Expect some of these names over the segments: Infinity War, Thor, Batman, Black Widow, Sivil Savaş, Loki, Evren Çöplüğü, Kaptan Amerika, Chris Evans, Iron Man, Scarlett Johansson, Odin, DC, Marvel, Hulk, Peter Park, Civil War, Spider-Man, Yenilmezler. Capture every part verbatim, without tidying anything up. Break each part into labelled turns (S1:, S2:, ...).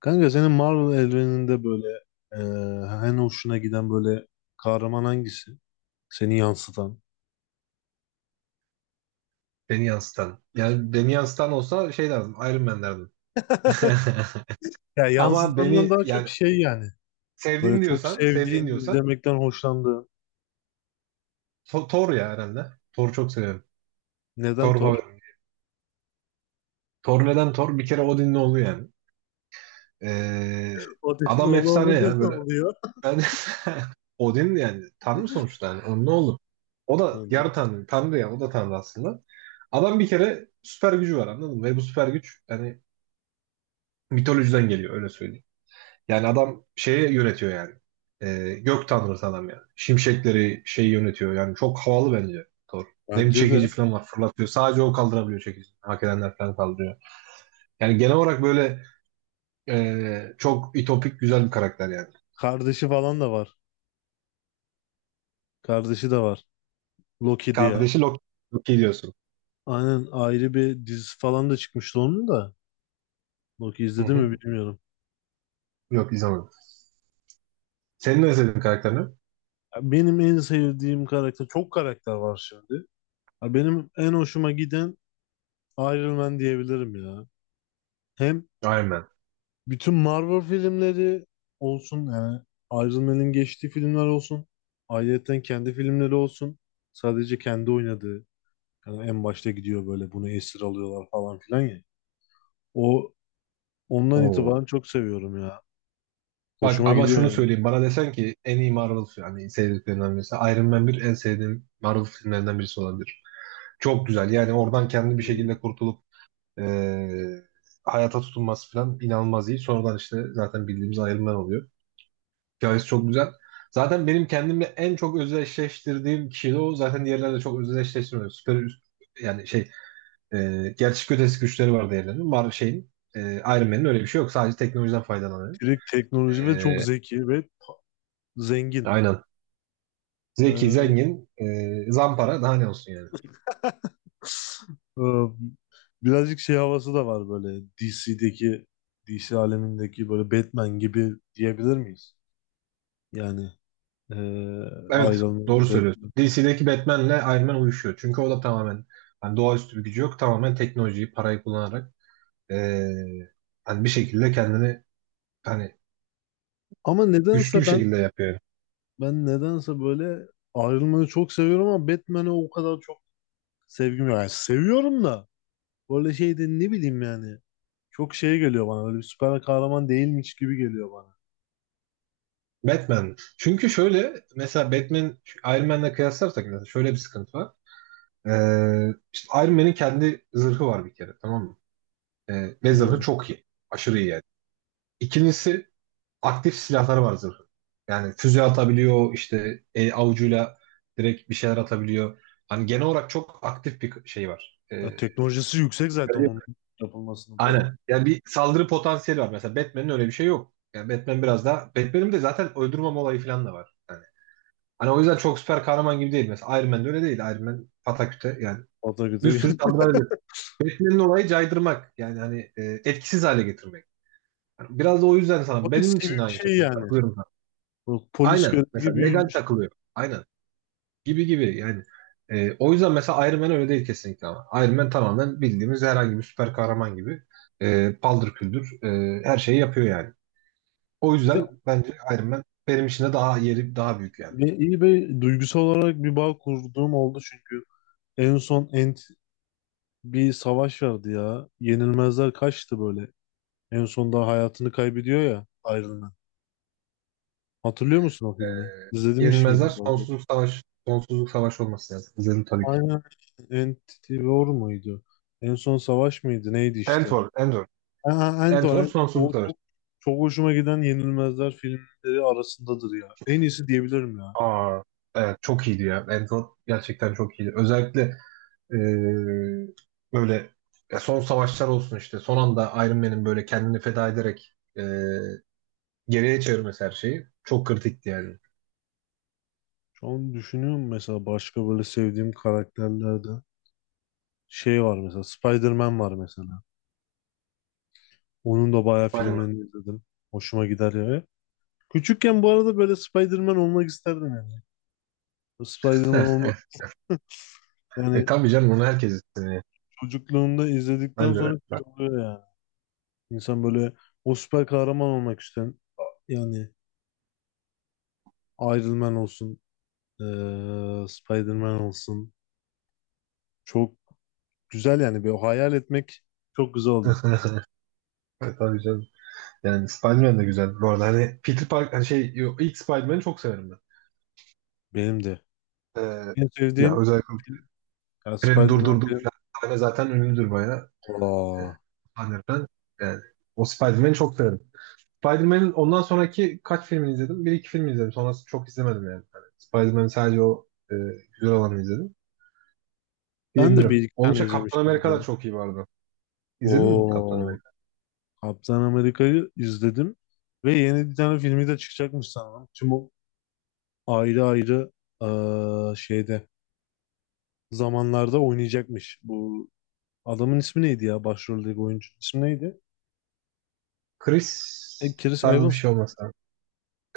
S1: Kanka senin Marvel evreninde böyle eee en hoşuna giden böyle kahraman hangisi? Seni yansıtan.
S2: Beni yansıtan. Yani beni yansıtan olsa şey derdim. Iron Man derdim.
S1: Ya
S2: Ama
S1: yansıtandan
S2: beni
S1: daha
S2: yani
S1: çok şey yani.
S2: sevdiğin
S1: Böyle çok
S2: diyorsan, sevdiğin
S1: sevdiğin,
S2: diyorsan
S1: izlemekten hoşlandığın.
S2: To- Thor ya herhalde. Thor'u çok seviyorum.
S1: Neden
S2: Thor
S1: Thor?
S2: favorim. Thor neden Thor? Bir kere Odin'le oldu yani. Ee,
S1: Odin'in
S2: adam
S1: oğlu
S2: efsane
S1: olunca
S2: ya
S1: ne
S2: böyle.
S1: oluyor?
S2: Ben Odin yani tanrı sonuçta yani. Onun ne olur? O da yarı tanrı. Tanrı ya o da tanrı aslında. Adam bir kere süper gücü var anladın mı? Ve bu süper güç yani mitolojiden geliyor öyle söyleyeyim. Yani adam şeye yönetiyor yani. Ee, gök tanrısı adam yani. Şimşekleri şey yönetiyor yani. Çok havalı bence Thor. Nem
S1: Bence
S2: çekici
S1: de.
S2: falan var fırlatıyor. Sadece o kaldırabiliyor çekici. Hak edenler falan kaldırıyor. Yani genel olarak böyle e, çok ütopik güzel bir karakter yani.
S1: Kardeşi falan da var. Kardeşi de var. Loki diye.
S2: Kardeşi Loki, Loki diyorsun.
S1: Aynen, ayrı bir dizisi falan da çıkmıştı onun da. Loki
S2: Hı
S1: izledi mi
S2: hı.
S1: bilmiyorum.
S2: Yok izlemedim. Senin ne sevdiğin karakter ne?
S1: Ya benim en sevdiğim karakter, çok karakter var şimdi. Ya benim en hoşuma giden Iron Man diyebilirim ya. Hem
S2: Iron Man.
S1: bütün Marvel filmleri olsun yani, Iron Man'in geçtiği filmler olsun. Ayrıyeten kendi filmleri olsun. Sadece kendi oynadığı. Yani en başta gidiyor böyle, bunu esir alıyorlar falan filan ya. O Ondan itibaren
S2: Oo.
S1: çok seviyorum ya.
S2: Bak
S1: Hoşuma
S2: ama
S1: gidiyor
S2: şunu
S1: yani.
S2: söyleyeyim. Bana desen ki en iyi Marvel yani sevdiklerinden birisi. Iron Man bir en sevdiğim Marvel filmlerinden birisi olabilir. Çok güzel. Yani oradan kendi bir şekilde kurtulup eee, hayata tutunması falan inanılmaz iyi. Sonradan işte zaten bildiğimiz ayrımlar oluyor. Hikayesi çok güzel. Zaten benim kendimle en çok özdeşleştirdiğim kişi de o. Zaten diğerlerle çok özdeşleştirmiyorum. Süper üst- yani şey eee gerçek ötesi güçleri var diğerlerinin. Var şeyin eee Iron Man'in öyle bir şey yok. Sadece teknolojiden faydalanıyor.
S1: Direkt teknoloji ve çok
S2: Eee,
S1: zeki ve zengin.
S2: aynen. Zeki,
S1: Ee,
S2: zengin, eee, zampara daha ne olsun yani.
S1: e, Birazcık şey havası da var böyle, D C'deki D C alemindeki böyle Batman gibi diyebilir miyiz? Yani eee
S2: Evet, doğru
S1: ayrılmayı
S2: söylüyorsun.
S1: Batman.
S2: D C'deki Batman'le Iron Man uyuşuyor. Çünkü o da tamamen hani doğaüstü bir gücü yok. Tamamen teknolojiyi, parayı kullanarak eee, hani bir şekilde kendini hani
S1: Ama
S2: güçlü bir
S1: nedense ben
S2: şekilde yapıyor.
S1: ben nedense böyle ayrılmayı çok seviyorum ama Batman'e o kadar çok sevgim yok. Yani seviyorum da, böyle şey ne bileyim yani. Çok şey geliyor bana. Böyle bir süper kahraman değilmiş gibi geliyor bana.
S2: Batman. Çünkü şöyle mesela Batman Iron Man'le kıyaslarsak mesela şöyle bir sıkıntı var. Eee işte Iron Man'in kendi zırhı var bir kere tamam mı? Eee ve zırhı
S1: Hmm.
S2: çok iyi. Aşırı iyi yani. İkincisi aktif silahları var zırhın. Yani füze atabiliyor, işte e, avucuyla direkt bir şeyler atabiliyor. Hani genel olarak çok aktif bir şey var. E,
S1: Ya
S2: Öyle
S1: teknolojisi yüksek zaten
S2: değil mi?
S1: onun yapılmasının falan.
S2: Aynen. Yani bir saldırı potansiyeli var. Mesela Batman'in öyle bir şey yok. Yani Batman biraz daha... Batman'in de zaten öldürmem olayı falan da var. Yani. Hani o yüzden çok süper kahraman gibi değil. Mesela Iron Man de öyle değil. Iron Man pataküte yani.
S1: O da
S2: Bir
S1: güzel.
S2: sürü saldırı ediyor. Batman'in olayı caydırmak. Yani hani e, etkisiz hale getirmek. Yani biraz da o yüzden sana
S1: Polis
S2: benim
S1: gibi
S2: için de
S1: bir
S2: aynı
S1: şey
S2: şekilde
S1: yani.
S2: katılıyorum.
S1: Bu polis
S2: Aynen.
S1: görevi
S2: Mesela
S1: gibi.
S2: legal takılıyor. Aynen. Gibi gibi yani. E, o yüzden mesela Iron Man öyle değil kesinlikle ama. Iron Man tamamen bildiğimiz herhangi bir süper kahraman gibi. E, paldır küldür e, her şeyi yapıyor yani. O
S1: Bir de
S2: yüzden bence Iron Man benim için de daha yeri daha büyük yani.
S1: bir- iyi bir duygusal olarak bir bağ kurduğum oldu, çünkü en son Ant bir savaş vardı ya. Yenilmezler kaçtı böyle. En sonunda hayatını kaybediyor ya Iron. Hatırlıyor musun o filmi?
S2: E,
S1: İzlemiş miydin
S2: Yenilmezler
S1: daha doğrusu?
S2: sonsuzluk savaş sonsuzluk savaş olması lazım. İzledim tabii ki.
S1: Aynen. Infinity War muydu? En son savaş mıydı? Neydi işte?
S2: Entor, Entor.
S1: Ha, Ant War.
S2: Entor
S1: Ant-
S2: sonsuzluk
S1: O
S2: savaşı.
S1: çok, çok hoşuma giden Yenilmezler filmleri arasındadır ya. En iyisi diyebilirim ya.
S2: Aa, evet çok iyiydi ya. Entor gerçekten çok iyiydi. Özellikle Ee, böyle ya son savaşlar olsun işte. Son anda Iron Man'in böyle kendini feda ederek e, geriye çevirmesi her şeyi çok kritikti yani.
S1: Şu an düşünüyorum mesela, başka böyle sevdiğim karakterlerde şey var mesela, Spider-Man var mesela. Onun da bayağı
S2: Aynen.
S1: filmlerini izledim. Hoşuma gider ya. Küçükken bu arada böyle Spider-Man olmak isterdim yani. Spider-Man olmak
S2: E
S1: yani,
S2: tabii canım onu herkes istemiyor.
S1: çocukluğunda izledikten
S2: Ben de öyle.
S1: sonra şey oluyor yani. İnsan böyle o süper kahraman olmak isteyen yani, Iron Man olsun, eee Spider-Man olsun. Çok güzel yani, bir hayal etmek çok güzel oluyor.
S2: E, tabii canım. Yani Spider-Man de güzel. Bu arada hani Peter Park hani şey yo- ilk Spider-Man'i çok severim ben.
S1: Benim de.
S2: Ee,
S1: En
S2: ya
S1: sevdiğim
S2: özellikle
S1: film yani
S2: treni
S1: Spider-Man
S2: durdurduğu
S1: film.
S2: falan sahne zaten ünlüdür bayağı. E,
S1: Aa,
S2: sahneden. Yani o Spider-Man'i çok severim. Spider-Man'in ondan sonraki kaç filmini izledim? Bir iki film izledim. Sonrası çok izlemedim yani. Hani Spider-Man'in sadece o e, güzel olanı izledim.
S1: ben de bir
S2: Diyebilirim.
S1: iki
S2: Onun
S1: tane
S2: için Kaptan
S1: izlemişim bir
S2: Amerika
S1: de.
S2: da çok iyi vardı. İzledin mi Kaptan
S1: Oo,
S2: Amerika?
S1: Kaptan Amerika'yı izledim ve yeni bir tane filmi de çıkacakmış sanırım. Tüm o ayrı ayrı eee, şeyde zamanlarda oynayacakmış. Bu adamın ismi neydi ya? Başroldeki oyuncunun ismi neydi? E,
S2: Chris
S1: Chris
S2: tarzı bir
S1: Evans.
S2: şey olmasa.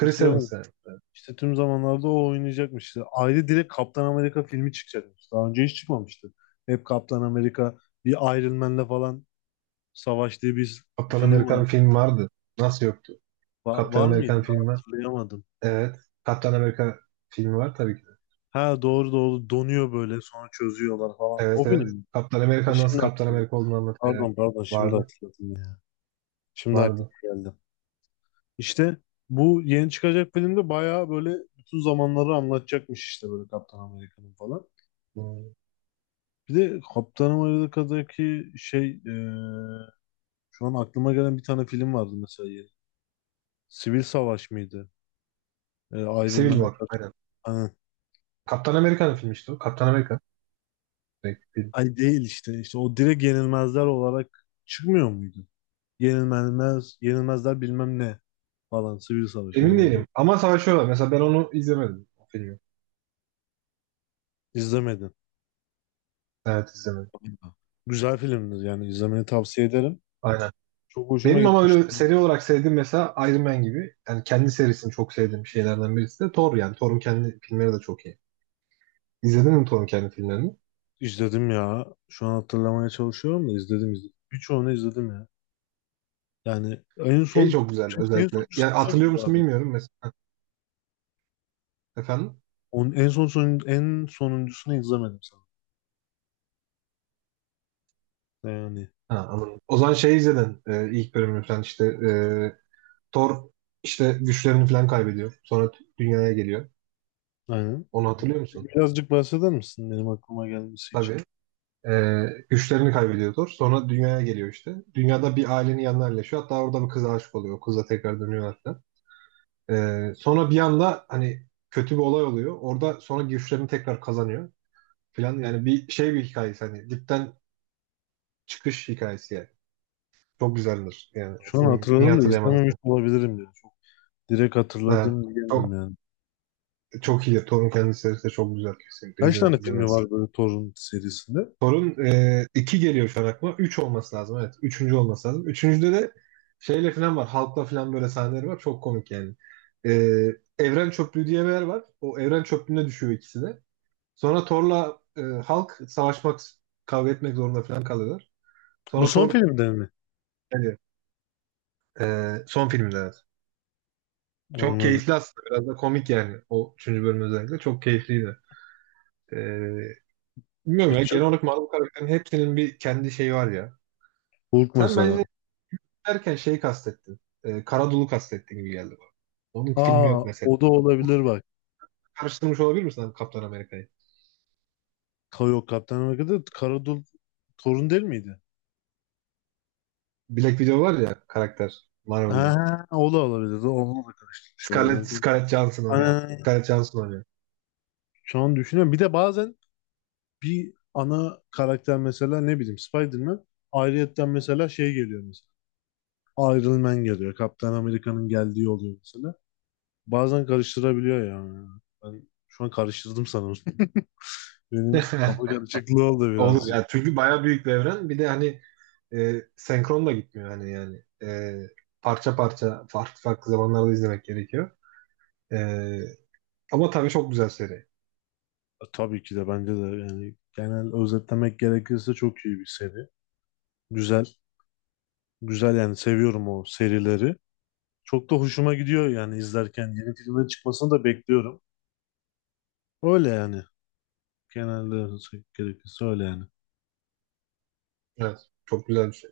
S1: Chris Evans.
S2: Evans yani.
S1: İşte tüm zamanlarda o oynayacakmış. İşte ayrı, direkt Kaptan Amerika filmi çıkacakmış. Daha önce hiç çıkmamıştı. Hep Kaptan Amerika bir Iron Man'le falan savaştığı bir
S2: Kaptan
S1: film var.
S2: Amerika'nın filmi vardı. Nasıl yoktu?
S1: Va-
S2: Kaptan
S1: var mıydı?
S2: Amerika'nın
S1: Ben
S2: filmi var.
S1: hatırlayamadım.
S2: Evet. Kaptan Amerika filmi var tabii ki.
S1: Ha, doğru doğru, donuyor böyle sonra çözüyorlar falan.
S2: Evet
S1: O
S2: evet.
S1: film mi?
S2: Kaptan
S1: Ha,
S2: Amerika'nın nasıl
S1: şimdi
S2: Kaptan
S1: hatırladım.
S2: Amerika olduğunu anlatıyor. Evet.
S1: Pardon pardon, şimdi
S2: Vardı.
S1: hatırladım ya. Şimdi aklıma
S2: Vardı.
S1: geldi. İşte bu yeni çıkacak filmde bayağı böyle bütün zamanları anlatacakmış işte, böyle Kaptan Amerika'nın falan.
S2: Hmm.
S1: Bir de Kaptan Amerika'daki şey, e, şu an aklıma gelen bir tane film vardı mesela, yeni. Sivil Savaş mıydı? E, Iron
S2: Civil
S1: Man'a
S2: War.
S1: karşı.
S2: Aynen.
S1: Ha.
S2: Kaptan Amerika'nın filmi işte o. Kaptan Amerika. Direkt film.
S1: Ay değil işte. İşte o direkt Yenilmezler olarak çıkmıyor muydu? Yenilmez, Yenilmezler bilmem ne falan. Sivil Savaş
S2: Emin
S1: Yenilmezler.
S2: değilim. Ama savaşıyorlar. Mesela ben onu izlemedim. O filmi.
S1: İzlemedim.
S2: Evet izlemedim.
S1: Güzel filmdir yani, izlemeni tavsiye ederim.
S2: Aynen.
S1: Çok hoşuma
S2: Benim ama
S1: gitmişti.
S2: öyle seri olarak sevdiğim mesela Iron Man gibi. Yani kendi serisini çok sevdiğim şeylerden birisi de Thor yani. Thor'un kendi filmleri de çok iyi. İzledin mi Thor'un kendi filmlerini?
S1: İzledim ya. Şu an hatırlamaya çalışıyorum da, izledim izledim. Birçoğunu izledim ya. Yani en
S2: Şey
S1: son
S2: çok güzel
S1: en
S2: özellikle.
S1: sonuncusunu
S2: Yani
S1: izlemedim
S2: hatırlıyor musun
S1: galiba.
S2: bilmiyorum mesela. Efendim?
S1: Onun en son, son en sonuncusunu izlemedim sanırım. Yani
S2: Ha, anladım. O zaman şey izledin. E, ilk bölümünü falan işte e, Thor işte güçlerini falan kaybediyor. Sonra dünyaya geliyor.
S1: aynen.
S2: Onu hatırlıyor musun?
S1: Birazcık bahseder misin benim aklıma gelmesi için?
S2: Tabii. Ee, güçlerini kaybediyor Thor. Sonra dünyaya geliyor işte. Dünyada bir ailenin yanına yerleşiyor. Hatta orada bir kıza aşık oluyor. O kızla tekrar dönüyor hatta. Ee, sonra bir anda hani kötü bir olay oluyor. Orada sonra güçlerini tekrar kazanıyor falan. Yani bir şey bir hikayesi hani dipten çıkış hikayesi yani. Çok güzeldir. Yani o
S1: Şu an
S2: film niye
S1: hatırladım da
S2: hatırlayamadın
S1: izlememiş
S2: sen?
S1: olabilirim ya. Çok direkt
S2: Ha,
S1: hatırladım
S2: çok,
S1: diyemem yani.
S2: çok iyi. Thor'un kendisi de çok güzel kesinlikle.
S1: Kaç
S2: İzle,
S1: tane filmi
S2: izlemelisin.
S1: var böyle Thor'un serisinde?
S2: Sorun e, iki geliyor şu an aklıma. üç olması lazım evet. Üçüncü olması lazım. Üçüncüde de şeyle falan var. Halkla falan böyle sahneleri var. Çok komik yani. E, Evren Çöplüğü diye bir yer var. O Evren Çöplüğü'ne düşüyor ikisi de. Sonra Thor'la e, Hulk savaşmak, kavga etmek zorunda falan kalıyorlar.
S1: Bu
S2: Sonra
S1: son
S2: Thor
S1: filmde mi?
S2: yani, e, son filmde evet. Çok
S1: Anladım.
S2: keyifli aslında. Biraz da komik yani. O üçüncü bölüm özellikle. Çok keyifliydi. E, bilmiyorum ya.
S1: Birçok
S2: Genel olarak Marvel karakterinin hepsinin bir kendi şeyi var ya.
S1: Hulk
S2: Sen
S1: mesela.
S2: bence derken şey kastetti. E, Karadul'u kastetti gibi geldi bana. Onun filmi
S1: Aa,
S2: yok mesela.
S1: o da olabilir bak.
S2: Karıştırmış olabilir misin abi Kaptan Amerika'yı?
S1: Ka- Yok, Kaptan Amerika'da Karadul Thor'un değil miydi?
S2: Black Widow var ya karakter Marvel'da.
S1: Ha, o da olabilir. O- Onu da karıştırmış
S2: Scarlett,
S1: olabilir.
S2: Scarlett Johansson oynuyor.
S1: Aa,
S2: Scarlett Johansson oynuyor.
S1: şu an düşünüyorum. Bir de bazen bir ana karakter mesela, ne bileyim Spider-Man, ayrıyetten mesela şey geliyor mesela. Iron Man geliyor. Kaptan Amerika'nın geldiği oluyor mesela. Bazen karıştırabiliyor yani. Ben şu an karıştırdım sanırım. Benim kafa karışıklığı oldu
S2: Olur
S1: birazcık.
S2: ya çünkü bayağı büyük bir evren. Bir de hani e, senkron da gitmiyor hani yani. E, parça parça farklı farklı zamanlarda izlemek gerekiyor. E, Ama tabii çok güzel seri.
S1: E, Tabii ki de, bence de yani, genel özetlemek gerekirse çok iyi bir seri. Güzel. Güzel, yani seviyorum o serileri. Çok da hoşuma gidiyor yani izlerken. Yeni filmlerin çıkmasını da bekliyorum. Öyle yani. Genelde gerekirse öyle yani.
S2: Evet. Çok güzel bir şey.